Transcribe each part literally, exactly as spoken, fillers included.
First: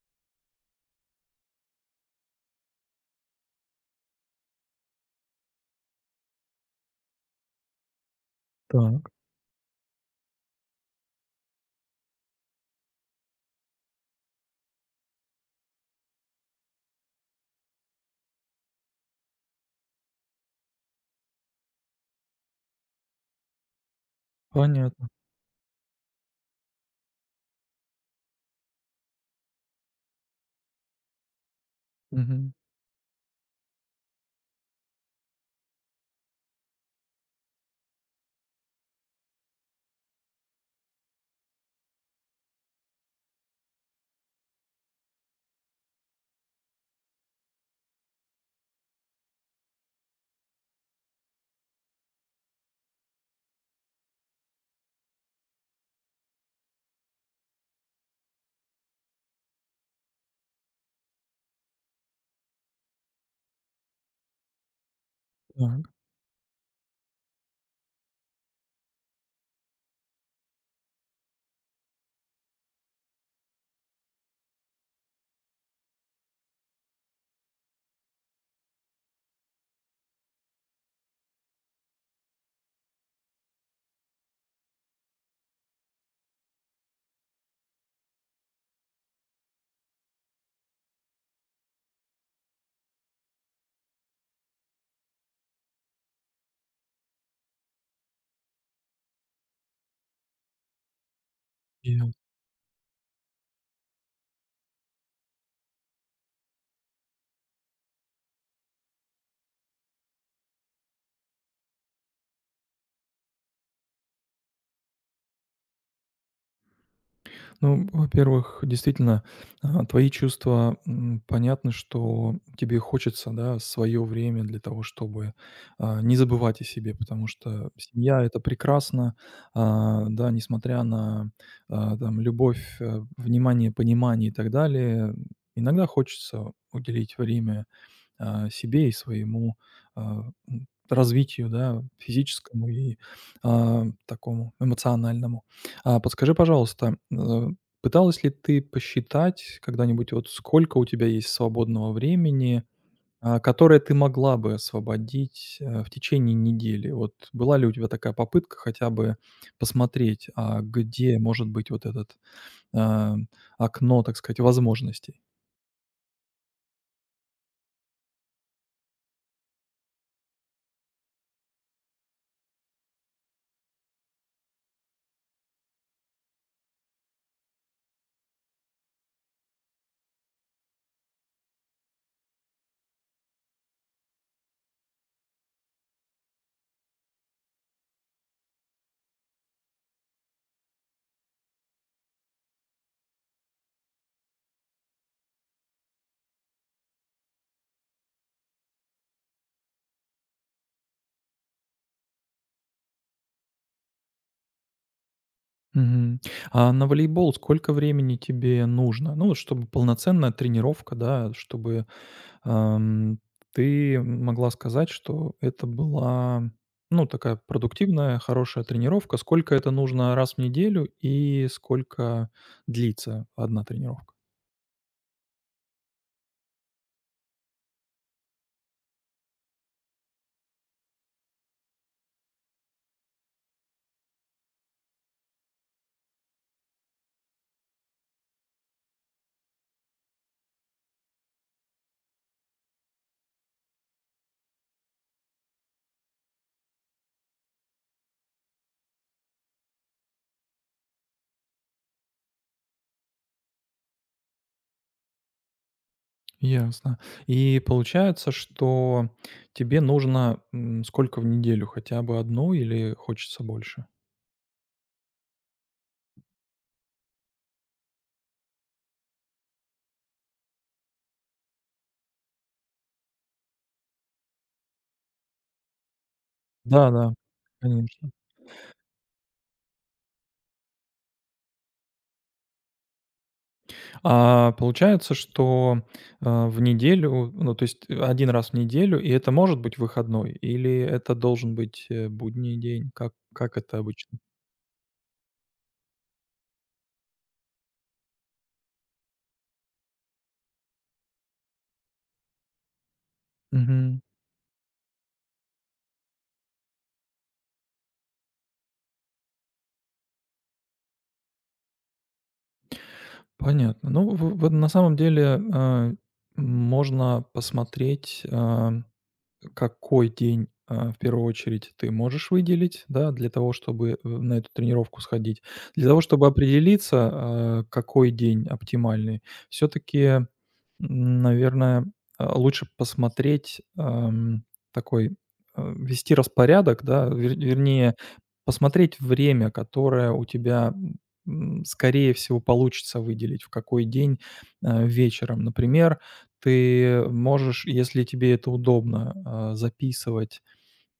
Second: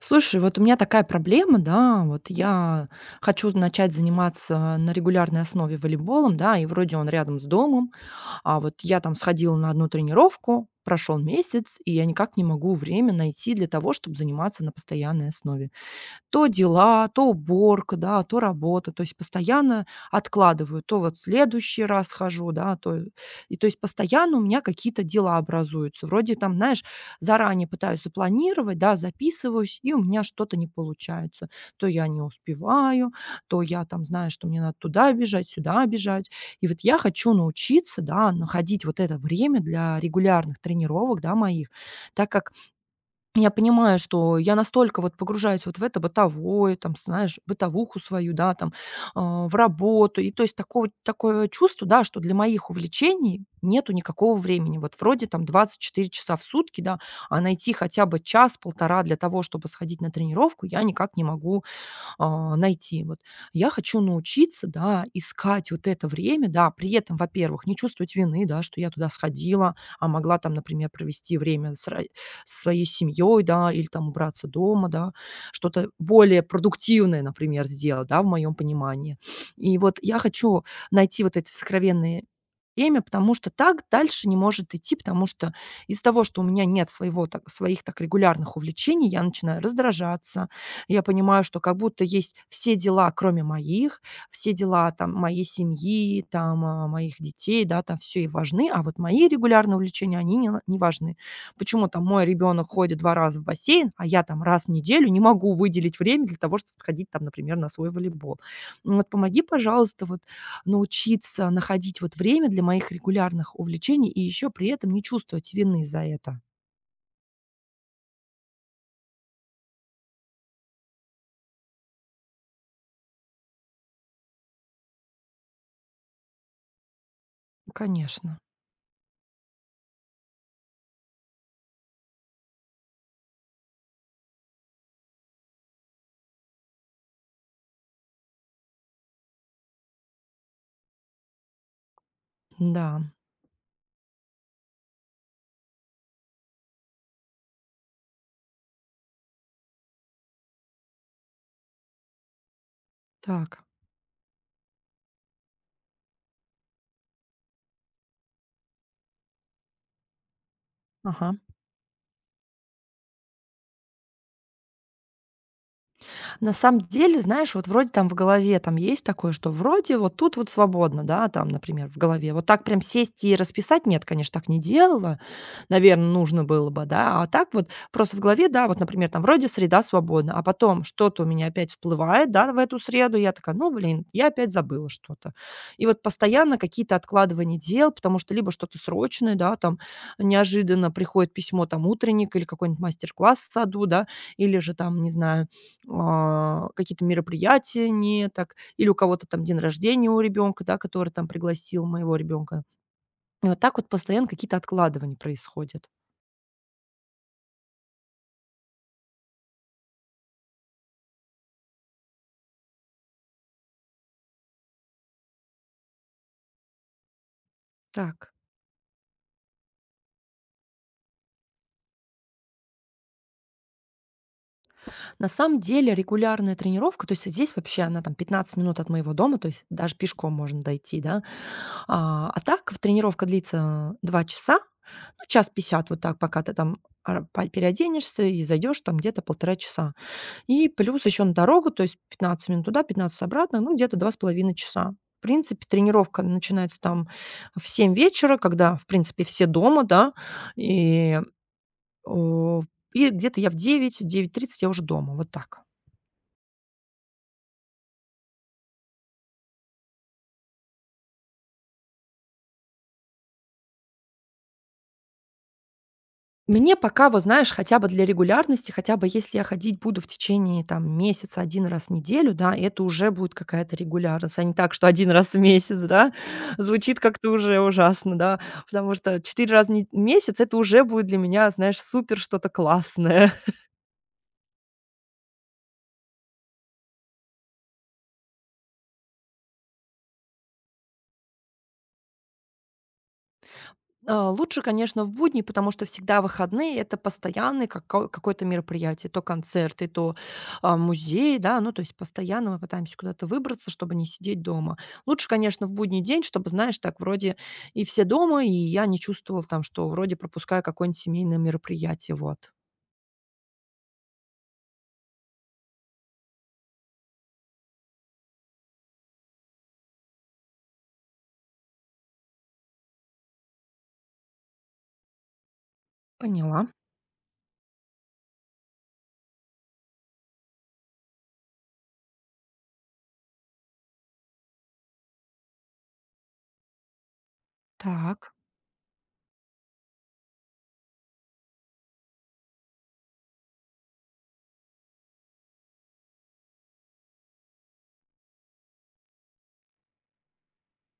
Слушай, вот у меня такая проблема, да, вот я хочу начать заниматься на регулярной основе волейболом, да, и вроде он рядом с домом, а вот я Так, там сходила на одну тренировку, прошел месяц, и я никак не могу время найти для того, чтобы заниматься на постоянной основе. То дела, то уборка, да, то работа. То есть постоянно откладываю. То вот в следующий раз хожу, да, то и то есть постоянно у меня какие-то понятно. дела образуются. Вроде там, знаешь, заранее пытаюсь запланировать, да, записываюсь, и у меня что-то не получается. То я не Мгм. успеваю, то я там знаю, что мне надо туда бежать, сюда бежать. И вот я хочу научиться, да, находить вот это время для регулярных тренировок, да, моих, так как я понимаю, что я настолько вот погружаюсь вот в это бытовое, там, знаешь, бытовуху свою, да, там, а, в работу. И то есть такое такое чувство, да, что для моих увлечений нету никакого времени. Вот вроде там двадцать четыре часа в сутки, да, а найти хотя бы час-полтора для того, чтобы сходить на тренировку, я никак не могу а, найти. Вот я хочу научиться, да, искать вот Так. это время, да, при этом, во-первых, не чувствовать вины, да, что я туда сходила, а могла там, например, провести время с ро- со своей семьей, да, или там убраться дома, да, что-то более продуктивное, например, сделать, да, в моем понимании. И вот я хочу найти вот эти сокровенные время, потому что так дальше не может идти, потому что из-за того, что у меня нет своего, так, своих так регулярных увлечений, я начинаю раздражаться, я понимаю, что как будто есть все дела, кроме моих, все дела там моей семьи, там, а, моих детей, да, там все и важны, а вот мои регулярные увлечения, они не на не важны. Почему И, там мой ребенок ходит два раза в бассейн, а я там раз в неделю не могу выделить время для того, чтобы сходить там, например, на свой волейбол? М, вот помоги, пожалуйста, вот научиться находить вот время для моих регулярных увлечений и еще при этом не чувствовать вины за это. ну, во-первых, действительно, а, твои чувства, м, понятно, что тебе хочется, да, свое время для того, чтобы, а, не забывать о себе, потому что семья- Конечно, это прекрасно, а, да, несмотря на, а, там любовь, э, внимание, понимание и так далее, иногда хочется уделить время а, себе и своему, а, м, развитию, да, физическому да, и, а, такому эмоциональному. А, подскажи, пожалуйста, э, пыталась ли ты посчитать когда-нибудь, вот сколько у тебя есть свободного времени, а, так. которое ты могла бы освободить, э, в течение недели? Вот была ли у тебя такая попытка хотя бы посмотреть, а где Ага. может быть вот этот, а, окно, так сказать, возможностей? На самом деле, знаешь, вот вроде там в голове там есть такое, что вроде вот тут вот свободно, да, там, например, в голове. Вот так прям сесть и расписать, нет, конечно, так не делала. Наверное, нужно было бы, да. А так вот просто в голове, да, вот, например, там вроде среда свободна, а потом что-то у меня опять всплывает, да, в эту среду. Я такая, ну, блин, я опять забыла что-то. И вот постоянно какие-то откладывания дел, потому что либо что-то срочное, да, там неожиданно приходит письмо, там, утренник или какой-нибудь мастер-класс в саду, да, или же там, не знаю, а, какие-то мероприятия не так, или у кого-то там день рождения у ребенка, да, который там пригласил моего ребенка. И вот так вот постоянно какие-то откладывания происходят. Мгм. А на волейбол сколько времени тебе нужно? Ну, вот чтобы полноценная тренировка, да, чтобы, ам, ты могла сказать, что это была, ну, такая продуктивная, Так. хорошая тренировка. Сколько это нужно раз в неделю и сколько длится одна тренировка? На самом деле регулярная тренировка, то есть здесь вообще она там пятнадцать минут от моего дома, то есть даже пешком можно дойти, да. А, а так в тренировка длится два часа, ну, час пятьдесят вот так, пока ты там а, по- переоденешься и зайдешь там где-то полтора часа. И плюс еще на дорогу, то есть пятнадцать минут туда, пятнадцать обратно, ну, где-то две с половиной часа. В принципе, тренировка начинается там в семь вечера, когда, в принципе, все дома, да, и, э, и где-то я в девять девять тридцать я уже дома, вот так. Ясно. И получается, что тебе нужно, м, сколько в неделю? Хотя бы одну или хочется больше? Мне пока, вот знаешь, хотя бы для регулярности, хотя бы если я ходить буду в течение там месяца один раз в неделю, да, это уже будет какая-то регулярность, а не так, что один раз в месяц, да. Звучит Да-да, как-то уже конечно. ужасно, да, потому что четыре раза в не месяц — это уже будет для меня, знаешь, супер что-то классное. А, получается, что, а, в неделю, ну, то есть э, один раз в неделю, и это может быть выходной или это должен быть, э, будний день? Как как это обычно? А, лучше, конечно, в будни, потому что всегда выходные — это постоянный како какое-то мероприятие. То концерты, то, а, музей, да. Ну, то есть постоянно мы пытаемся куда-то выбраться, чтобы Мгм. не сидеть дома. Лучше, конечно, в будний день, чтобы, знаешь, так вроде и все дома, и я не чувствовала там, что вроде пропускаю какое-нибудь семейное мероприятие. Вот. Понятно. Ну, в в на самом деле, а, можно посмотреть, а какой день, а, в первую очередь ты можешь выделить, да, для того, чтобы, э, на эту тренировку сходить. Для того, чтобы Поняла. определиться, а, какой день оптимальный, все таки наверное, а, лучше посмотреть, ам, такой, а, вести распорядок, да, вер вернее, Так. посмотреть время, которое у тебя, м, скорее всего, получится выделить, в какой день, а, вечером. Например, ты можешь, если тебе это удобно, а, записывать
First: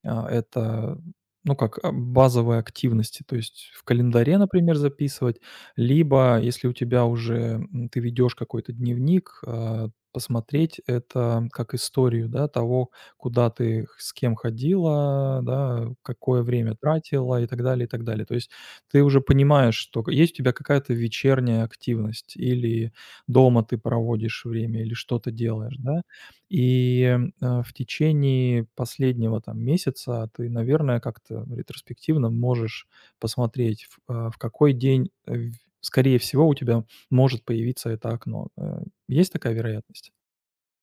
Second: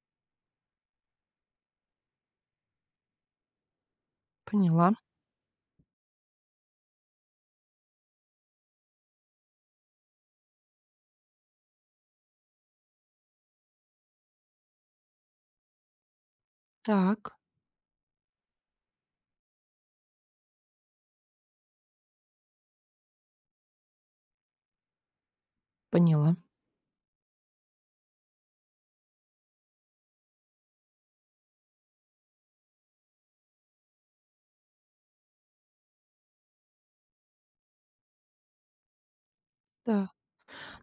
а, это, ну, как, а, базовые активности, то есть в календаре, например, Поняла. записывать, либо если у тебя уже, м, ты ведешь какой-то дневник, а, посмотреть это как историю, да, того, куда ты, х с кем ходила, да, какое время Так. тратила и так далее, и так далее. То есть ты уже понимаешь, что к есть у тебя какая-то вечерняя активность или дома ты проводишь время, или что-то делаешь, да. Поняла. И, э, в течение последнего там месяца ты, наверное, как-то ретроспективно можешь посмотреть, в, э, в какой день, э, в скорее всего, у тебя может появиться это окно. Э, есть такая Так. вероятность?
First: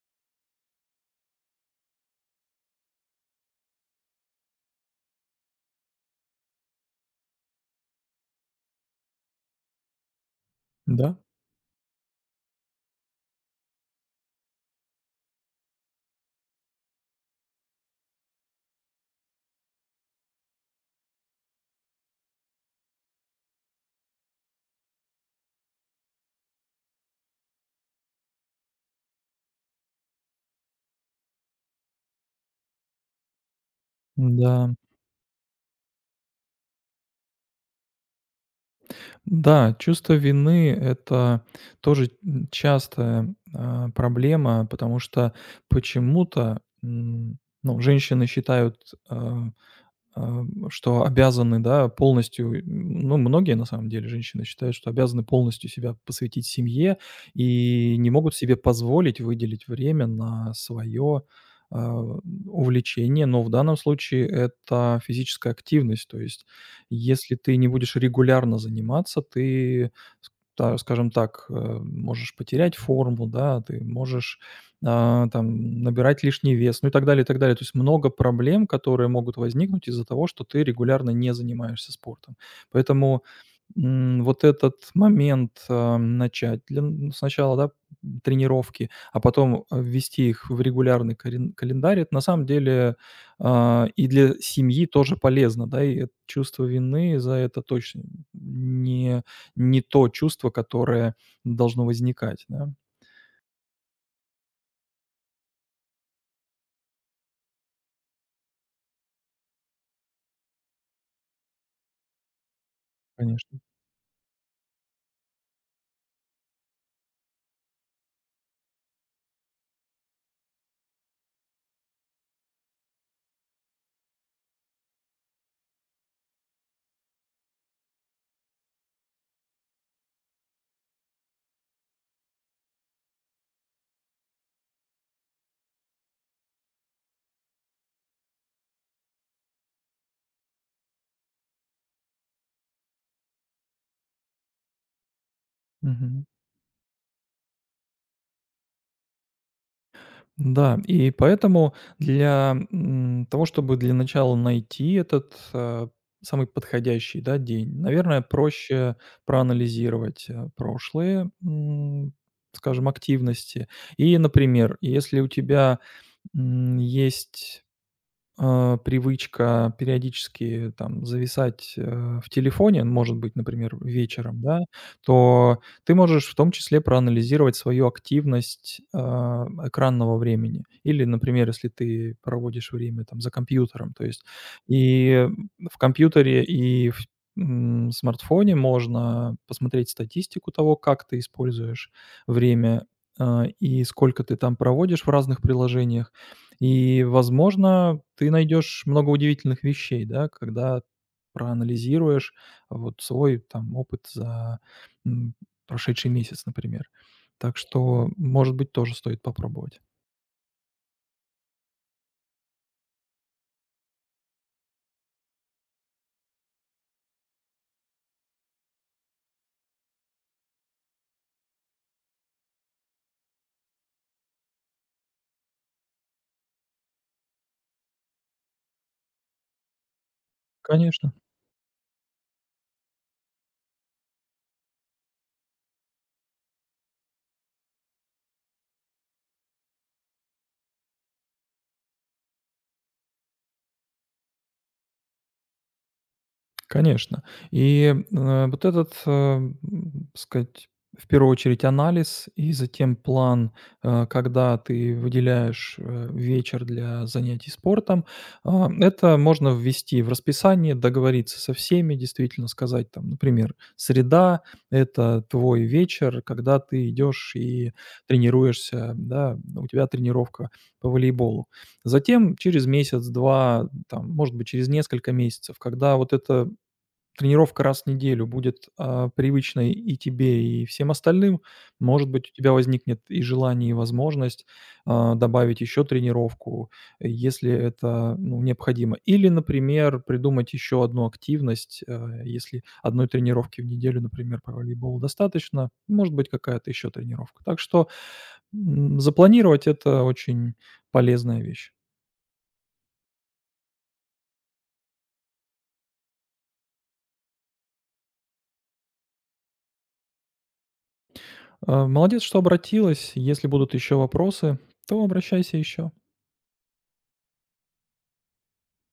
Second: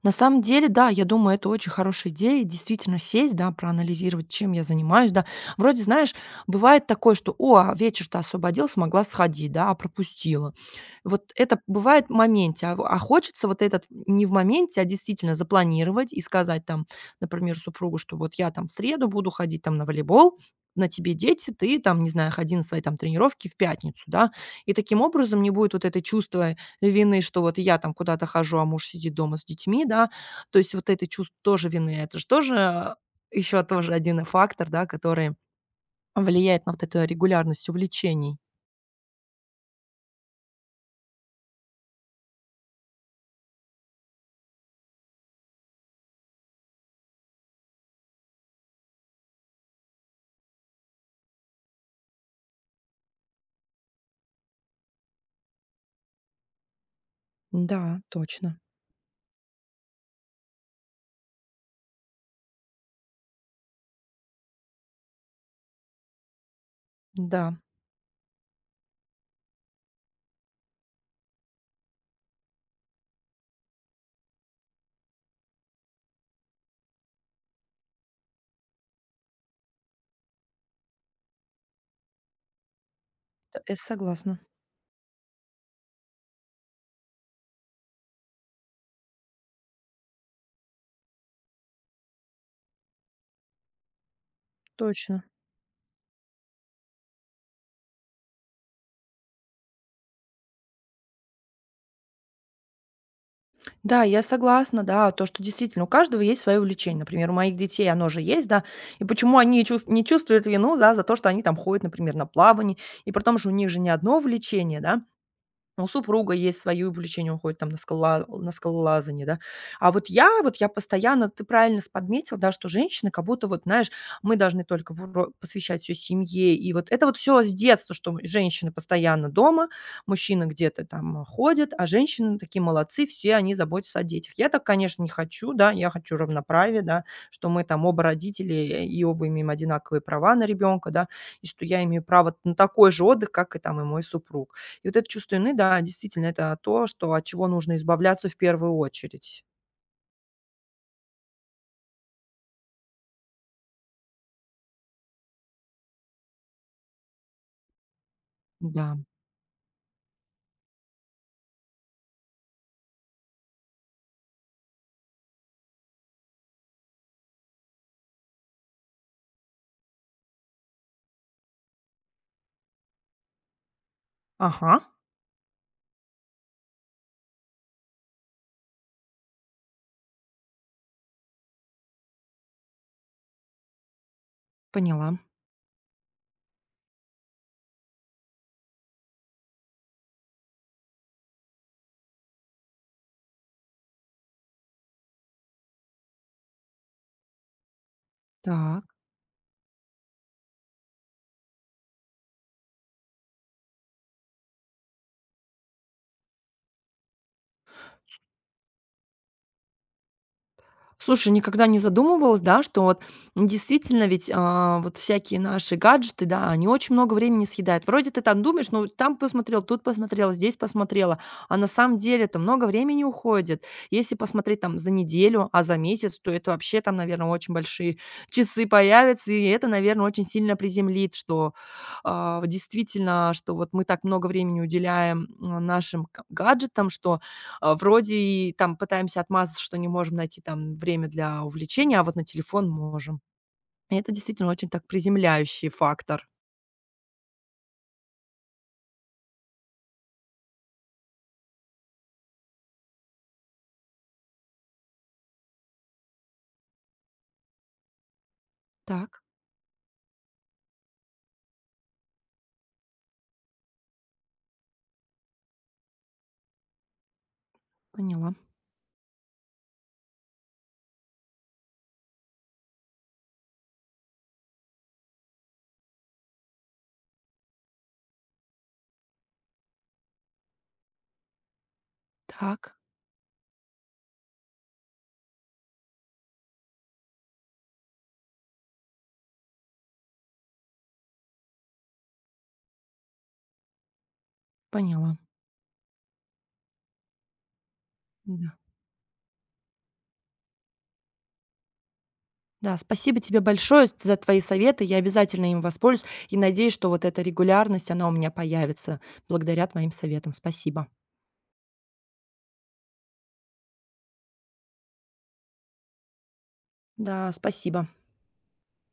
На самом деле, да, я думаю, это очень хорошая идея. Действительно сесть, да, проанализировать, чем я занимаюсь, да. Вроде, знаешь, бывает такое, что, о, а вечер-то освободил, смогла сходить, да, а пропустила. Да? Вот это бывает в моменте, а, в- а хочется вот этот не в моменте, а действительно запланировать и сказать там, например, супругу, что вот я там в среду буду ходить там на волейбол, на тебе дети, ты там, не знаю, ходи на свои там тренировки в пятницу, да, и таким образом не будет вот это чувство вины, что вот я там куда-то хожу, а муж сидит дома с детьми, да. То есть вот это чувство тоже вины, это же тоже еще тоже один фактор, Да. да, который влияет на вот эту регулярность увлечений. Да, чувство вины- это тоже, м, частая, а, проблема, потому что почему-то, м, ну, женщины считают, а А, что обязаны, да, полностью, м, ну, многие на самом деле женщины считают, что обязаны полностью себя посвятить семье и Да, не могут себе точно. позволить выделить время на свое а, увлечение, но в данном случае это физическая активность. То есть, если Да. ты не будешь регулярно заниматься, ты, ск- та- скажем так, э, можешь потерять форму, да, ты можешь а, там набирать лишний вес, ну и так далее, и так далее. То есть много проблем, которые могут возникнуть из-за того, что ты регулярно не занимаешься спортом. Поэтому, Т э, м, согласна. вот этот момент, а, начать для н сначала, да, тренировки, а потом, а, ввести их в регулярный карен календарь. Это на самом деле, а, и для семьи тоже Точно. полезно, да, и это чувство вины за это точно не не то чувство, которое должно возникать, да, Да, я согласна, да, то, что действительно у каждого есть свое увлечение. Например, у моих детей оно же есть, да. И почему они чувс не чувствуют вину, да, за то, что они там ходят, например, на плавание. И при том же у конечно. них же не одно увлечение, да. Ну, У супруга есть свои увлечения, он ходит там на скала на скалолазание, да. А вот я, вот я постоянно, ты правильно с подметил, да, что женщины как будто вот, знаешь, мы должны только в ро посвящать все семье. И вот это вот все с детства, что мы женщины постоянно дома, мужчины где-то там, а, ходят, а женщины такие молодцы, все они заботятся о детях. Я так, конечно, не хочу, да, я хочу равноправия, да, что мы там оба родители э, и оба имеем одинаковые права на ребенка, да, и что я имею право на такой же отдых, как и там и мой супруг. И вот это чувство вины, да, действительно, это то, что от чего нужно избавляться в первую очередь. Да, и поэтому для, м, того, чтобы для начала найти этот, э, самый подходящий, да, день, наверное, проще Да. проанализировать, э, прошлые, м, скажем, активности. И, например, если у тебя, м, есть а, привычка периодически там зависать, э, в телефоне, может быть, например, вечером, да, Ага, то ты можешь в том числе проанализировать свою активность, а, экранного времени. Или, например, если ты проводишь время там за компьютером, то есть поняла. и в компьютере, и в, м, смартфоне можно посмотреть статистику того, как ты используешь время, а, и сколько ты там проводишь в разных приложениях. И, возможно, ты найдешь Так. много удивительных вещей, да, когда проанализируешь вот свой там опыт за, м, прошедший месяц, например. Так что, может быть, тоже стоит попробовать. Слушай, никогда не задумывалась, да, что вот действительно ведь, а, вот всякие наши гаджеты, да, они очень много времени съедают. Вроде ты там думаешь, ну, там посмотрел, тут посмотрела, здесь посмотрела, а на самом деле это много времени уходит. Если посмотреть там за неделю, а за месяц, то это вообще там, наверное, очень большие часы появятся, и это, наверное, очень сильно Конечно. приземлит, что, а, действительно, что вот мы так много времени уделяем, м, нашим к гаджетам, что а, вроде и там пытаемся отмазаться, что не можем найти там время для увлечения, а вот на телефон можем. И это действительно очень так приземляющий фактор. Конечно. И, э, вот этот, э, м, сказать, в первую очередь анализ и затем план, э, когда ты выделяешь, э, вечер для занятий спортом. А, это Так, можно ввести в расписание, договориться со всеми, действительно сказать там, например, среда- это твой вечер, когда ты идешь и поняла. тренируешься, да, у тебя тренировка по волейболу. Затем через месяц, два там, может быть, через несколько месяцев, когда вот это тренировка раз в неделю будет, а, привычной и тебе, и всем остальным, может быть, у тебя Так, возникнет и желание, и возможность, а, добавить еще тренировку, э, если это, ну, необходимо. Или, например, придумать еще одну активность, а, если одной тренировки в неделю, например, по волейболу поняла. достаточно, может быть, какая-то еще тренировка. Так что, Да. м, запланировать- это очень полезная вещь. Да, спасибо тебе большое за твои советы. Я обязательно им воспользуюсь и надеюсь, что вот эта регулярность, она у меня появится благодаря твоим советам. Спасибо. А, молодец, что обратилась. Если будут еще вопросы, то обращайся еще. Да, спасибо.